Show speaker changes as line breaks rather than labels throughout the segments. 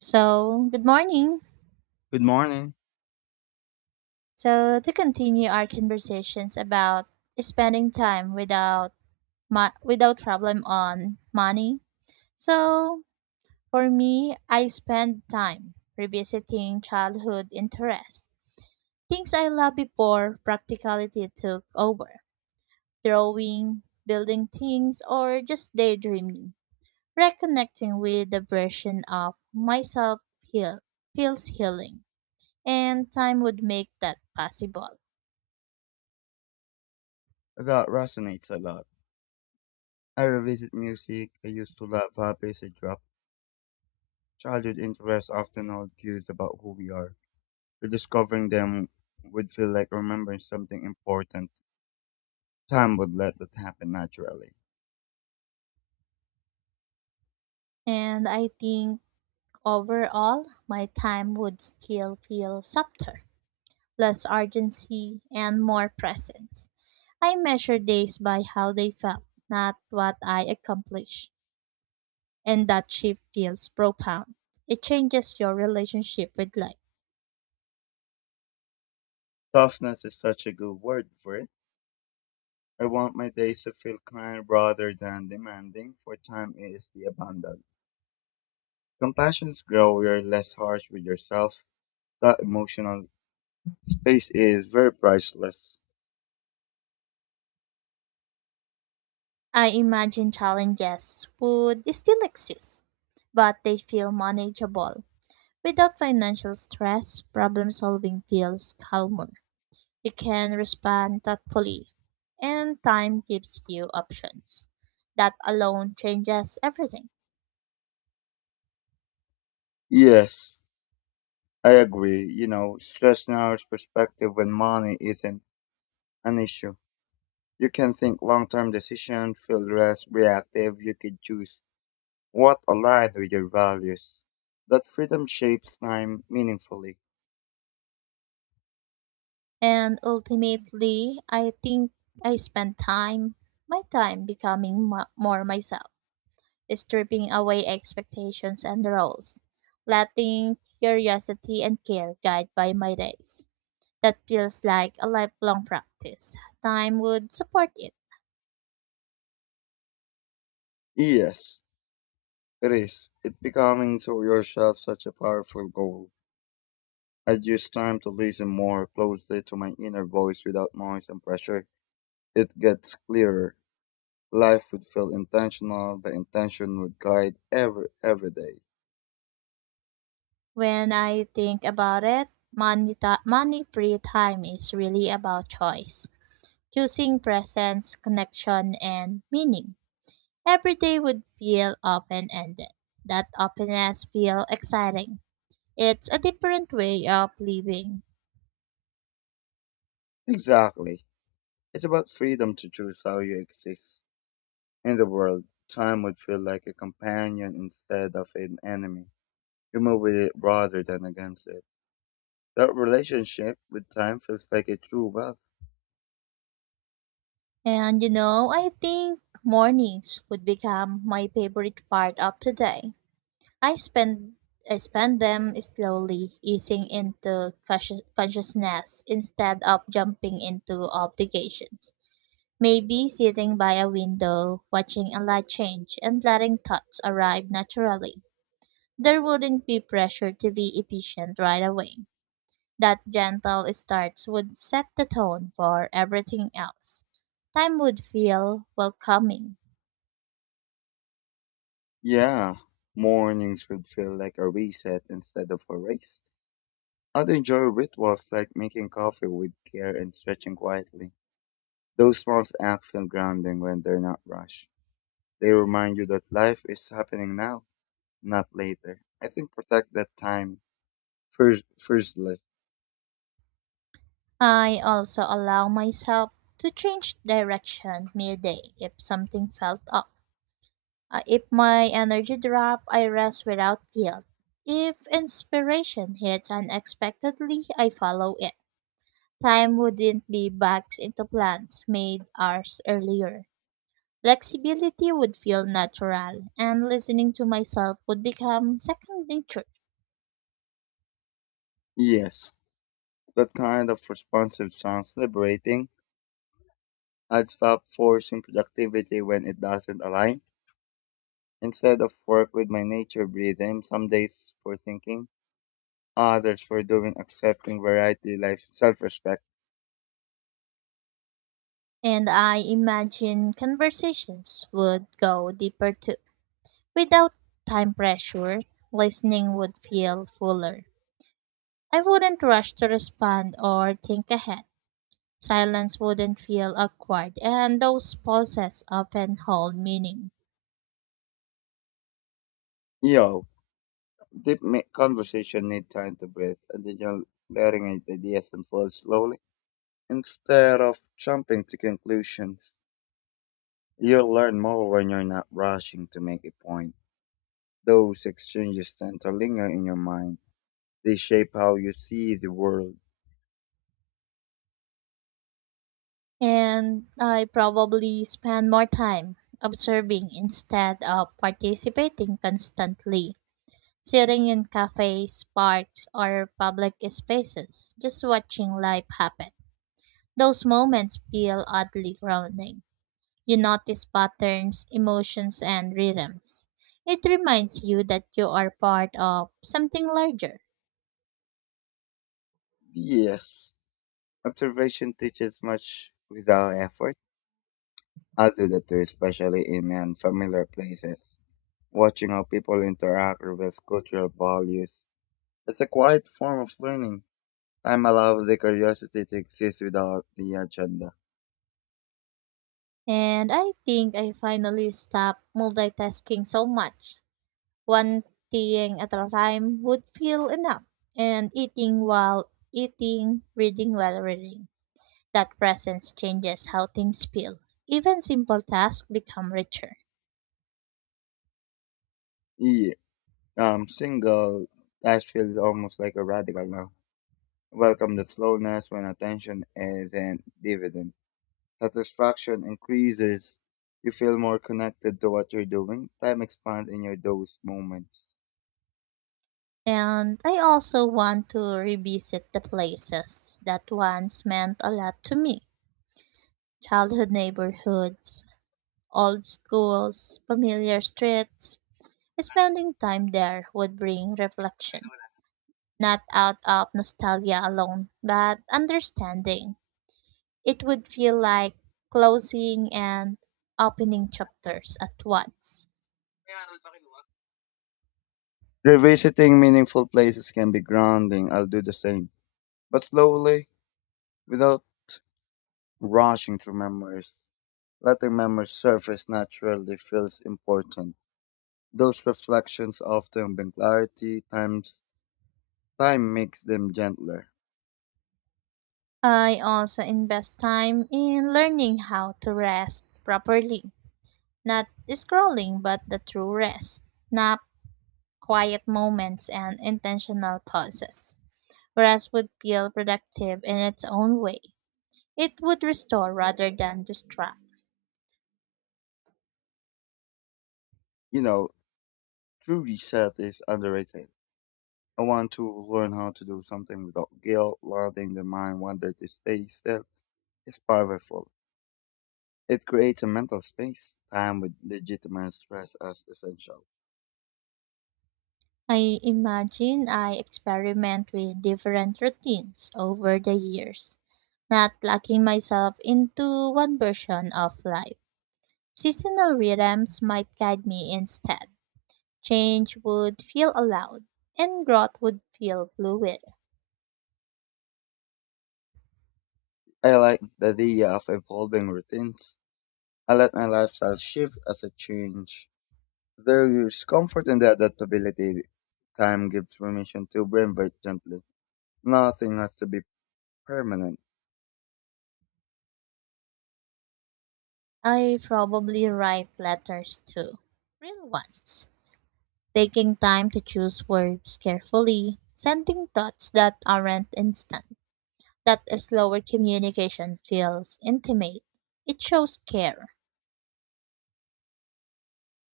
So, good morning.
Good morning.
So, to continue our conversations about spending time without without problem on money. So, for me, I spend time revisiting childhood interests. Things I loved before practicality took over. Drawing, building things, or just daydreaming. Reconnecting with the version of myself feels healing, and time would make that possible.
That resonates a lot. I revisit music I used to love, habits I dropped. Childhood interests often hold clues about who we are. Rediscovering them would feel like remembering something important. Time would let that happen naturally.
And I think overall, my time would still feel softer, less urgency, and more presence. I measure days by how they felt, not what I accomplished. And that shift feels profound. It changes your relationship with life.
Softness is such a good word for it. I want my days to feel kind rather than demanding, for time is the abundant. Compassions grow, you're less harsh with yourself. That emotional space is very priceless.
I imagine challenges would still exist, but they feel manageable. Without financial stress, problem solving feels calmer. You can respond thoughtfully, and time gives you options. That alone changes everything.
Yes, I agree. You know, stress narrows perspective when money isn't an issue. You can think long-term decision, feel less reactive. You can choose what aligns with your values. That freedom shapes time meaningfully.
And ultimately, I think I spend time, my time becoming more myself, stripping away expectations and roles, letting curiosity and care guide by my days. That feels like a lifelong practice. Time would support it.
Yes, it is. It becoming to yourself such a powerful goal. I use time to listen more closely to my inner voice without noise and pressure. It gets clearer. Life would feel intentional. The intention would guide every day.
When I think about it, money, money free time is really about choice, choosing presence, connection, and meaning. Every day would feel open ended. That openness feel exciting. It's a different way of living.
Exactly. It's about freedom to choose how you exist in the world. Time would feel like a companion instead of an enemy. You move with it rather than against it. That relationship with time feels like a true wealth.
I think mornings would become my favorite part of the day. I spend I spend them slowly, easing into consciousness instead of jumping into obligations. Maybe sitting by a window, watching a light change, and letting thoughts arrive naturally. There wouldn't be pressure to be efficient right away. That gentle starts would set the tone for everything else. Time would feel welcoming.
Yeah, mornings would feel like a reset instead of a race. I'd enjoy rituals like making coffee with care and stretching quietly. Those small acts feel grounding when they're not rushed. They remind you that life is happening now, not later. I think protect that time. Firstly.
I also allow myself to change direction midday if something felt off. If my energy drop, I rest without guilt. If inspiration hits unexpectedly, I follow it. Time wouldn't be backed into plans made hours earlier. Flexibility would feel natural, and listening to myself would become second nature.
Yes. That kind of responsive sounds liberating. I'd stop forcing productivity when it doesn't align. Instead of work with my nature breathing, some days for thinking, others for doing, accepting variety life self-respect.
And I imagine conversations would go deeper too. Without time pressure, listening would feel fuller. I wouldn't rush to respond or think ahead. Silence wouldn't feel awkward, and those pauses often hold meaning.
Yo, deep conversation need time to breathe, and then you're letting ideas unfold slowly instead of jumping to conclusions. You'll learn more when you're not rushing to make a point. Those exchanges tend to linger in your mind. They shape how you see the world.
And I probably spend more time observing instead of participating constantly. Sitting in cafes, parks, or public spaces, just watching life happen. Those moments feel oddly grounding. You notice patterns, emotions, and rhythms. It reminds you that you are part of something larger.
Yes, observation teaches much without effort. I do that too, especially in unfamiliar places. Watching how people interact reveals cultural values. It's a quiet form of learning. Time allows the curiosity to exist without the agenda.
And I think I finally stopped multitasking so much. One thing at a time would feel enough. And eating while eating, reading while reading. That presence changes how things feel. Even simple tasks become richer.
Yeah, I'm single. That feels almost like a radical now. Welcome the slowness when attention is in dividend. Satisfaction increases. You feel more connected to what you're doing. Time expands in your those moments.
And I also want to revisit the places that once meant a lot to me, childhood neighborhoods, old schools, familiar streets. Spending time there would bring reflection, not out of nostalgia alone, but understanding. It would feel like closing and opening chapters at once.
Revisiting meaningful places can be grounding. I'll do the same, but slowly, without rushing through memories. Letting memories surface naturally feels important. Those reflections often bring clarity, time makes them gentler.
I also invest time in learning how to rest properly, not scrolling, but the true rest, nap, quiet moments, and intentional pauses. Rest would feel productive in its own way. It would restore rather than distract.
You know, truly Seth is underrated. I want to learn how to do something without guilt. Letting the mind wander to stay still is powerful. It creates a mental space, time with legitimate stress as essential.
I imagine I experiment with different routines over the years, not locking myself into one version of life. Seasonal rhythms might guide me instead. Change would feel allowed, and growth would feel fluid.
I like the idea of evolving routines. I let my lifestyle shift as I change. There is comfort in the adaptability. Time gives permission to reinvent gently. Nothing has to be permanent.
I probably write letters too, real ones, taking time to choose words carefully, sending thoughts that aren't instant. That slower communication feels intimate. It shows care.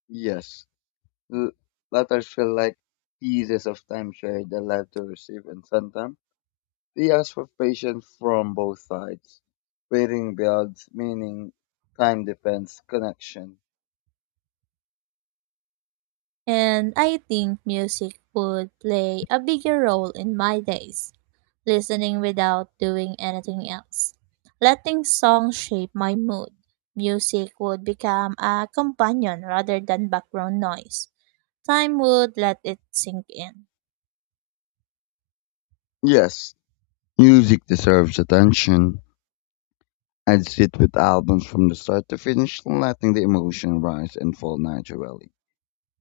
Yes, L- letters feel like pieces of time shared that left to receive, and sometimes they ask for patience from both sides. Waiting builds meaning, time depends connection.
And I think music would play a bigger role in my days, listening without doing anything else. Letting songs shape my mood. Music would become a companion rather than background noise. Time would let it sink in.
Yes, music deserves attention. I'd sit with albums from the start to finish, letting the emotion rise and fall naturally.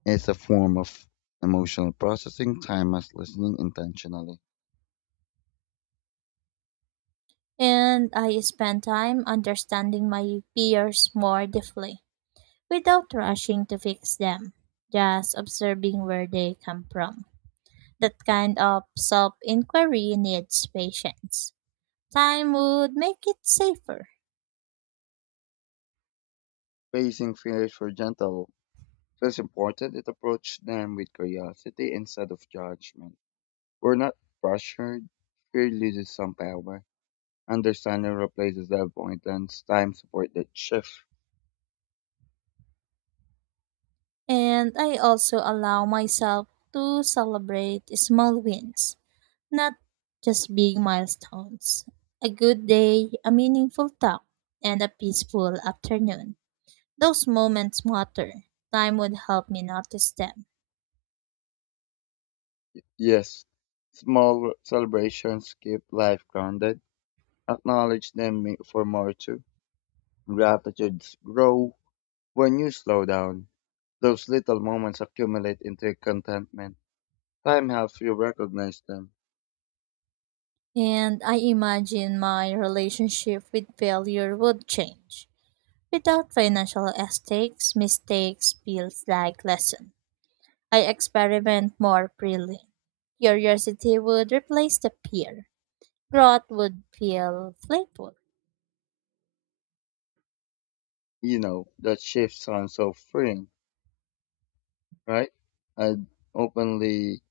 It's a form of emotional processing, time as listening intentionally.
And I spend time understanding my fears more deeply without rushing to fix them, just observing where they come from. That kind of self inquiry needs patience. Time would make it safer.
Pacing feels for gentle. So it's important is approach them with curiosity instead of judgment. We're not pressured. Fear loses some power. Understanding replaces the avoidance. Time support that shift.
And I also allow myself to celebrate small wins, not just big milestones. A good day, a meaningful talk, and a peaceful afternoon. Those moments matter. Time would help me notice them.
Yes, small celebrations keep life grounded. Acknowledge for more too. Gratitudes grow when you slow down. Those little moments accumulate into contentment. Time helps you recognize them.
And I imagine my relationship with failure would change. Without financial stakes, mistakes feels like lesson. I experiment more freely. Curiosity would replace the fear. Growth would feel playful.
You know, that shift sounds so freeing, right? I'd openly,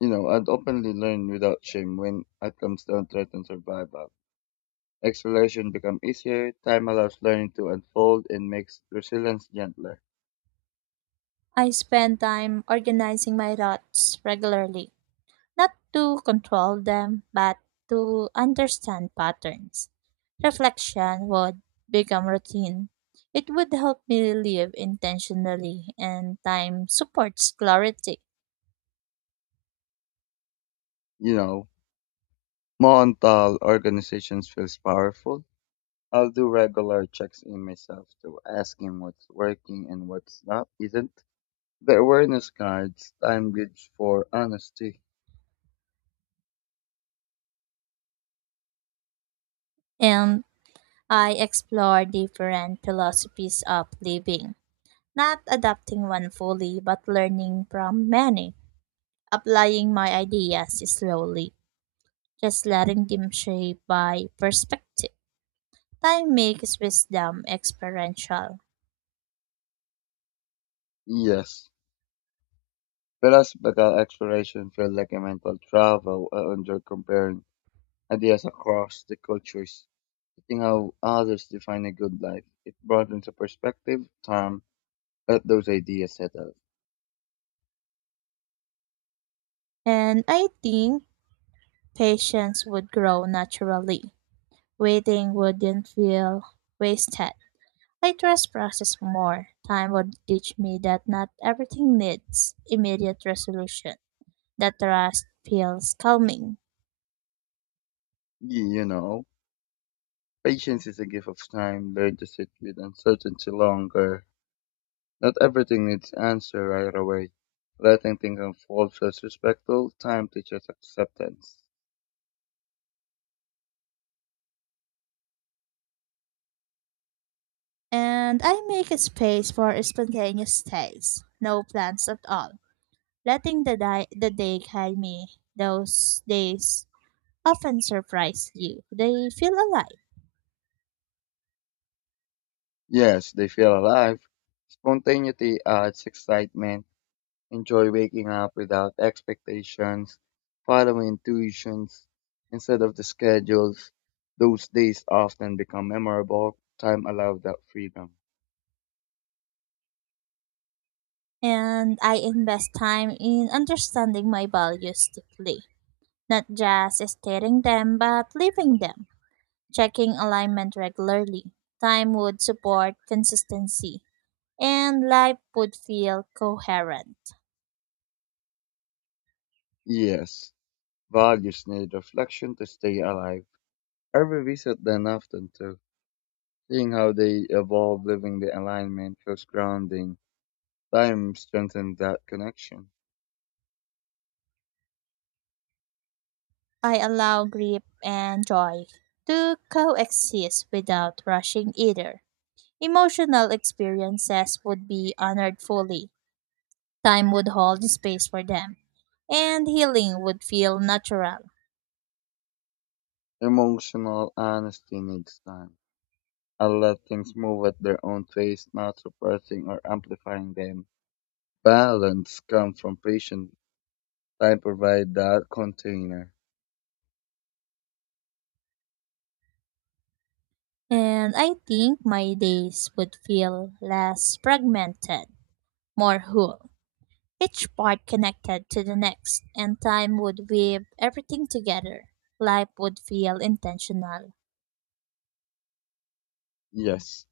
I'd openly learn without shame when outcomes don't threaten survival. Exploration becomes easier, time allows learning to unfold and makes resilience gentler.
I spend time organizing my thoughts regularly, not to control them, but to understand patterns. Reflection would become routine. It would help me live intentionally, and time supports clarity.
You know, mental organizations feels powerful. I'll do regular checks in myself to ask him what's working and what's not isn't. The awareness guides time gives for honesty.
And I explore different philosophies of living, not adopting one fully, but learning from many, applying my ideas slowly, just letting them shape my perspective. Time makes wisdom experiential.
Yes. Whereas bagal exploration feel like a mental travel under comparing ideas across the cultures. Seeing how others define a good life, it brought into perspective time let those ideas settle.
And I think patience would grow naturally. Waiting wouldn't feel wasted. I trust process more. Time would teach me that not everything needs immediate resolution. That trust feels calming.
You know, patience is a gift of time. Learn to sit with uncertainty longer. Not everything needs answer right away. Letting things unfold feels respectful. Time teaches acceptance.
And I make a space for spontaneous days. No plans at all. Letting the day guide me. Those days often surprise you. They feel alive.
Yes, they feel alive. Spontaneity adds excitement. Enjoy waking up without expectations, following intuitions instead of the schedules. Those days often become memorable. Time allowed that freedom.
And I invest time in understanding my values deeply, not just stating them but living them, checking alignment regularly. Time would support consistency, and life would feel coherent.
Yes, values need reflection to stay alive. Every visit then often too. Seeing how they evolve, living the alignment feels grounding. Time strengthens that connection.
I allow grief and joy to coexist without rushing either. Emotional experiences would be honored fully. Time would hold space for them, and healing would feel natural.
Emotional honesty needs time. I'll let things move at their own pace, not suppressing or amplifying them. Balance comes from patience. I provide that container.
And I think my days would feel less fragmented, more whole, each part connected to the next, and time would weave everything together. Life would feel intentional.
Yes,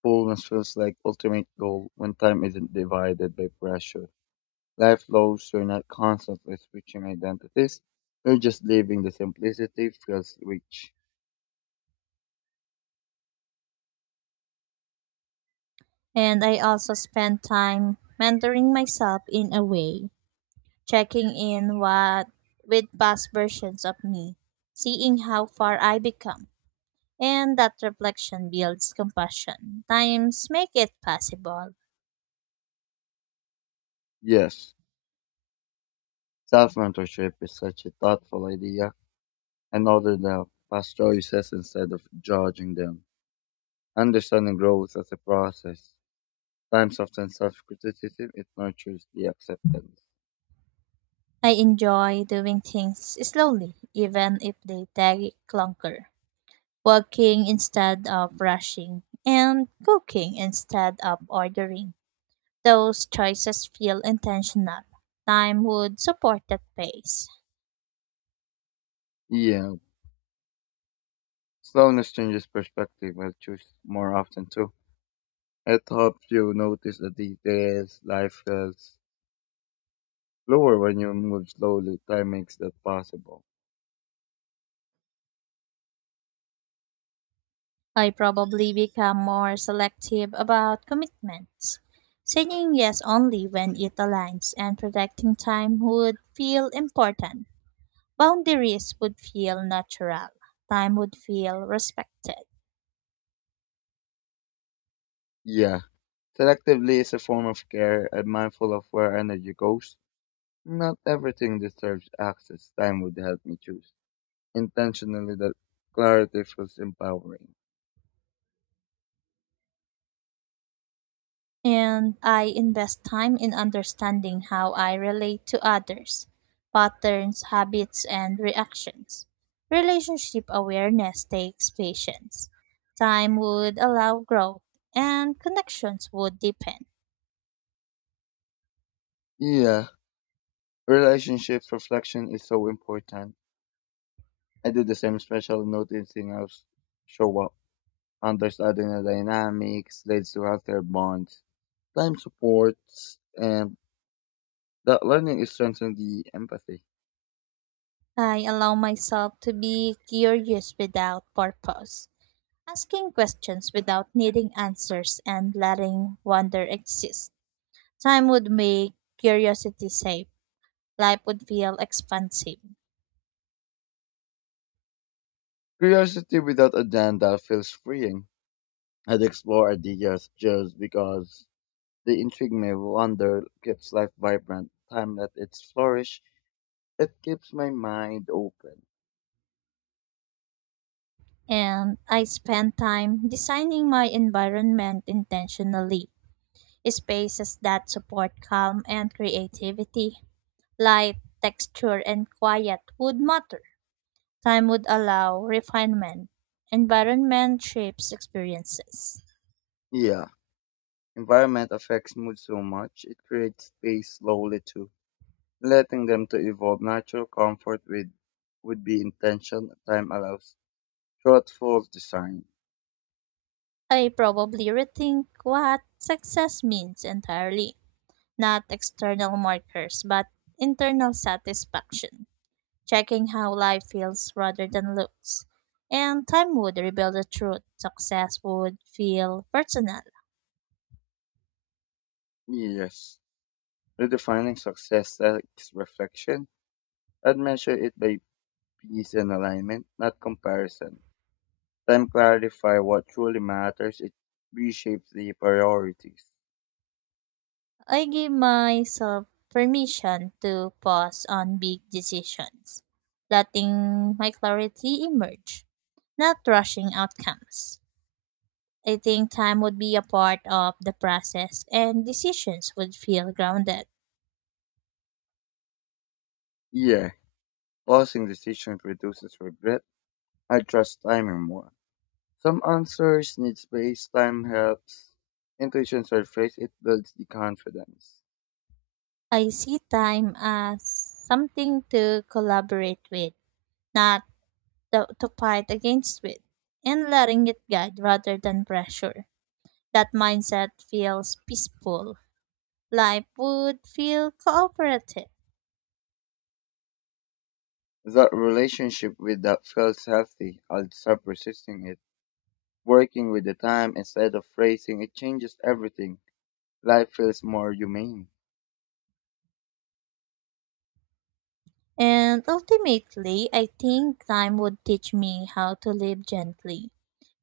fullness feels like ultimate goal when time isn't divided by pressure. Life flows, so you're not constantly switching identities. You're just living the simplicity feels rich.
And I also spend time mentoring myself in a way, checking in what with past versions of me, seeing how far I become. And that reflection builds compassion. Times make it possible.
Yes, self-mentorship is such a thoughtful idea. And another the past choices instead of judging them. Understanding growth as a process. Times often self-criticism, it nurtures the acceptance.
I enjoy doing things slowly, even if they take longer. Walking instead of rushing, and cooking instead of ordering. Those choices feel intentional. Time would support that pace.
Yeah, slowness changes perspective. I choose more often too. It helps you notice the details. Life feels slower when you move slowly. Time makes that possible.
I probably become more selective about commitments. Saying yes only when it aligns and protecting time would feel important. Boundaries would feel natural. Time would feel respected.
Yeah. Selectively is a form of care. I'm mindful of where energy goes. Not everything deserves access. Time would help me choose intentionally, that clarity feels empowering.
And I invest time in understanding how I relate to others, patterns, habits, and reactions. Relationship awareness takes patience. Time would allow growth, and connections would deepen.
Yeah. Relationships reflection is so important. I do the same, especially noticing how show up. Understanding the dynamics leads to healthier bonds, time supports, and that learning is strengthening the empathy.
I allow myself to be curious without purpose, asking questions without needing answers, and letting wonder exist. Time would make curiosity safe. Life would feel expansive.
Curiosity without agenda feels freeing. I'd explore ideas just because they intrigue me. Wonder keeps life vibrant. Time that it's flourish, it keeps my mind open.
And I spend time designing my environment intentionally. Spaces that support calm and creativity, light, texture, and quiet would matter. Time would allow refinement. Environment shapes experiences.
Yeah, environment affects mood so much. It creates space slowly too. Letting them to evolve natural comfort with would be intention time allows. Thoughtful design.
I probably rethink what success means entirely, not external markers, but internal satisfaction, checking how life feels rather than looks. And time would reveal the truth. Success would feel personal.
Yes. Redefining success as reflection. I'd measure it by peace and alignment, not comparison. Time clarify what truly matters. It reshapes the priorities.
I give myself permission to pause on big decisions, letting my clarity emerge, not rushing outcomes. I think time would be a part of the process and decisions would feel grounded.
Yeah. Pausing decisions reduces regret. I trust timing more. Some answers need space. Time helps. Intuition surface. It builds the confidence.
I see time as something to collaborate with, not to fight against it and letting it guide rather than pressure. That mindset feels peaceful. Life would feel cooperative.
That relationship with that feels healthy. I'll stop resisting it. Working with the time instead of racing, it changes everything. Life feels more humane.
And ultimately, I think time would teach me how to live gently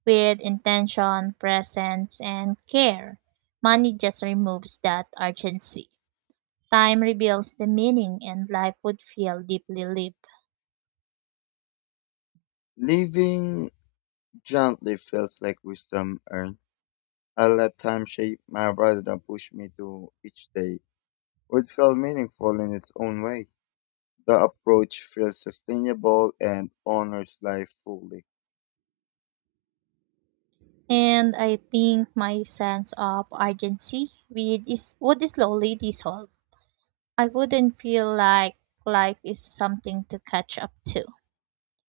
with intention, presence, and care. Money just removes that urgency. Time reveals the meaning, and life would feel deeply lived.
Living gently feels like wisdom earned. I let time shape my rather than push me to each day. It felt meaningful in its own way. The approach feels sustainable and honors life fully.
And I think my sense of urgency would slowly dissolve. I wouldn't feel like life is something to catch up to.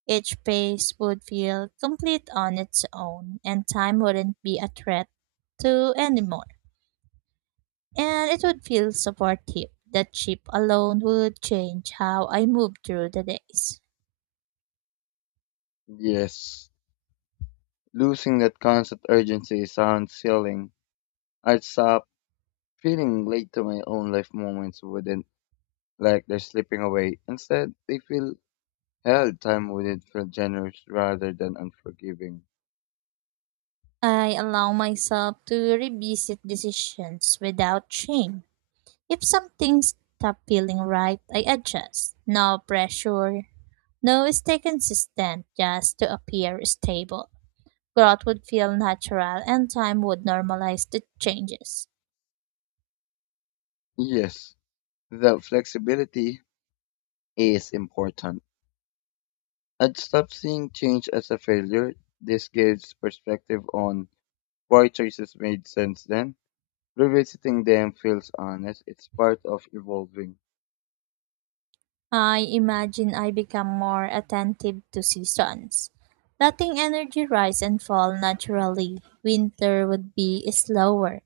Each pace would feel complete on its own, and time wouldn't be a threat to anymore. And it would feel supportive. The chip alone would change how I move through the days.
Yes, losing that constant urgency sounds sealing. I stop feeling late to my own life moments wouldn't like they're slipping away. Instead, they feel hell, time wouldn't feel generous rather than unforgiving.
I allow myself to revisit decisions without shame. If something stops feeling right, I adjust. No pressure. No stay consistent just to appear stable. Growth would feel natural and time would normalize the changes.
Yes, that flexibility is important. I'd stop seeing change as a failure. This gives perspective on why choices made sense then. Revisiting them feels honest. It's part of evolving.
I imagine I become more attentive to seasons, letting energy rise and fall naturally. Winter would be slower,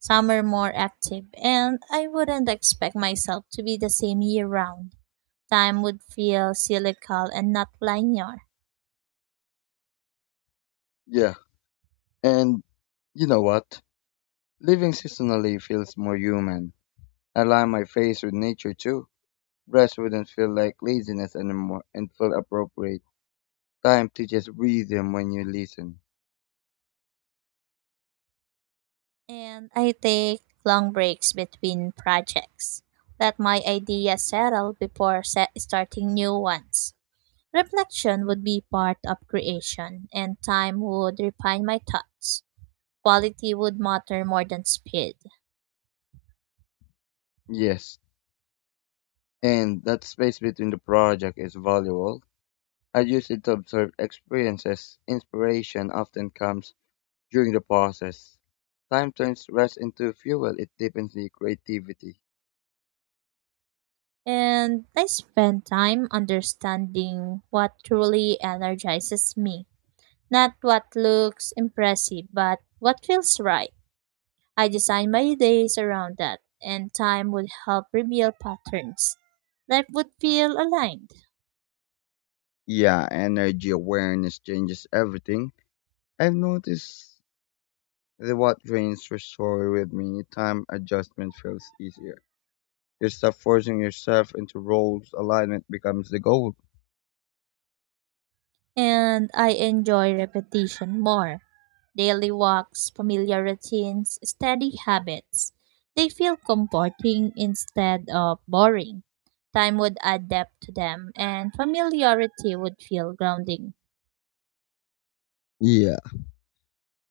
summer more active, and I wouldn't expect myself to be the same year round. Time would feel cyclical and not linear.
Yeah, and you know what? Living seasonally feels more human. Align my face with nature too. Rest wouldn't feel like laziness anymore and feel appropriate. Time to just breathe in when you listen.
And I take long breaks between projects. Let my ideas settle before set starting new ones. Reflection would be part of creation, and time would refine my thoughts. Quality would matter more than speed.
Yes, and that space between the project is valuable. I use it to observe experiences. Inspiration often comes during the process. Time turns rest into fuel. It deepens the creativity.
And I spend time understanding what truly energizes me. Not what looks impressive, but what feels right. I designed my days around that, and time would help reveal patterns. Life would feel aligned.
Yeah, energy awareness changes everything. I've noticed that what drains your story with me, time adjustment feels easier. You stop forcing yourself into roles. Alignment becomes the goal.
And I enjoy repetition more. Daily walks, familiar routines, steady habits. They feel comforting instead of boring. Time would add depth to them, and familiarity would feel grounding.
Yeah.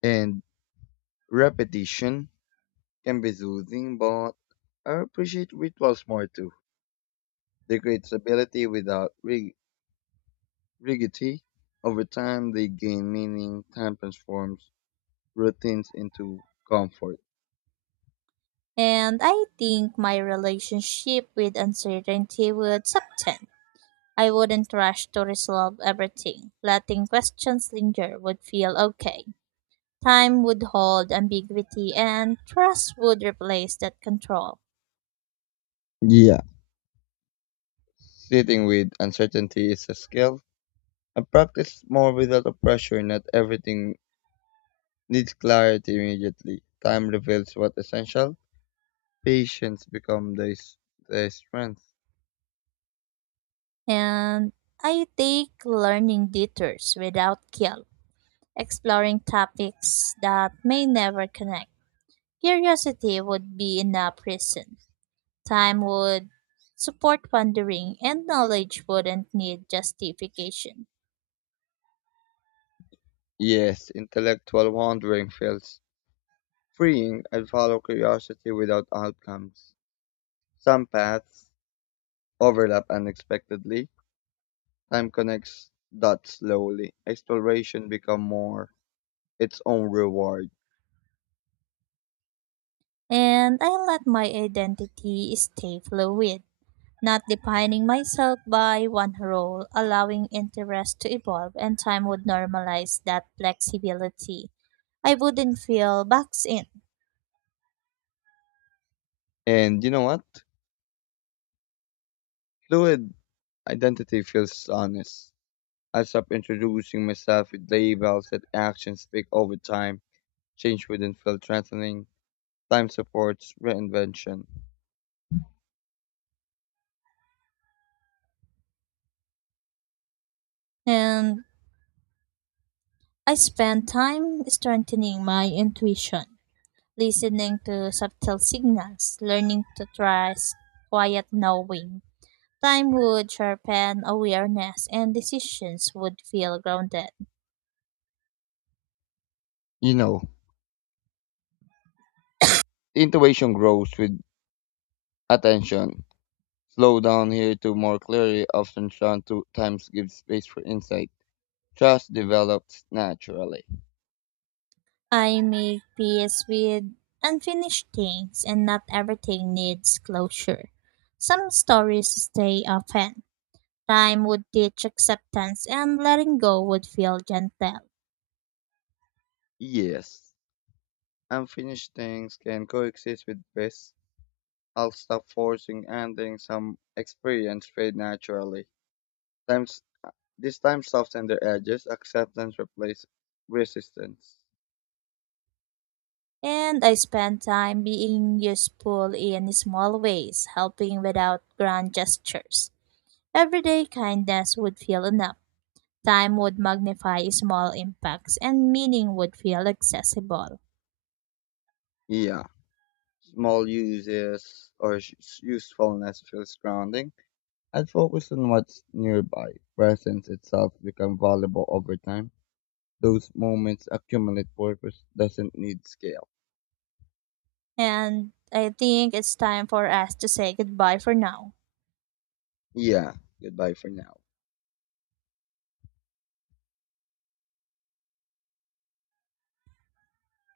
And repetition can be soothing, but I appreciate rituals more too. They create stability without rigidity. Over time, they gain meaning. Time transforms routines into comfort.
And I think my relationship with uncertainty would soften. I wouldn't rush to resolve everything. Letting questions linger would feel okay. Time would hold ambiguity and trust would replace that control.
Yeah. Sitting with uncertainty is a skill. I practice more without a pressure. Not everything needs clarity immediately. Time reveals what's essential. Patience becomes the strength.
And I take learning detours without guilt, exploring topics that may never connect. Curiosity would be enough reason. Time would support wandering and knowledge wouldn't need justification.
Yes, intellectual wandering feels freeing, and follow curiosity without outcomes. Some paths overlap unexpectedly. Time connects dots slowly. Exploration become more its own reward.
And I let my identity stay fluid. Not defining myself by one role, allowing interest to evolve, and time would normalize that flexibility. I wouldn't feel boxed in.
And you know what? Fluid identity feels honest. I stop introducing myself with labels that actions speak over time. Change wouldn't feel threatening. Time supports reinvention.
And I spend time strengthening my intuition, listening to subtle signals, learning to trust quiet knowing. Time would sharpen awareness, and decisions would feel grounded.
You know, intuition grows with attention. Slow down here to more clearly, often Sean two times gives space for insight. Trust develops naturally.
I make peace with unfinished things, and not everything needs closure. Some stories stay open. Time would teach acceptance, and letting go would feel gentle.
Yes, unfinished things can coexist with bliss. I'll stop forcing endings. Some experience fade naturally. Times this time soften their edges. Acceptance replaces resistance.
And I spend time being useful in small ways, helping without grand gestures. Everyday kindness would feel enough. Time would magnify small impacts, and meaning would feel accessible.
Yeah, small uses or usefulness feels grounding. I'd focus on what's nearby. Presence itself become valuable over time. Those moments accumulate. Purpose doesn't need scale.
And I think it's time for us to say goodbye for now.
Yeah. Goodbye for now.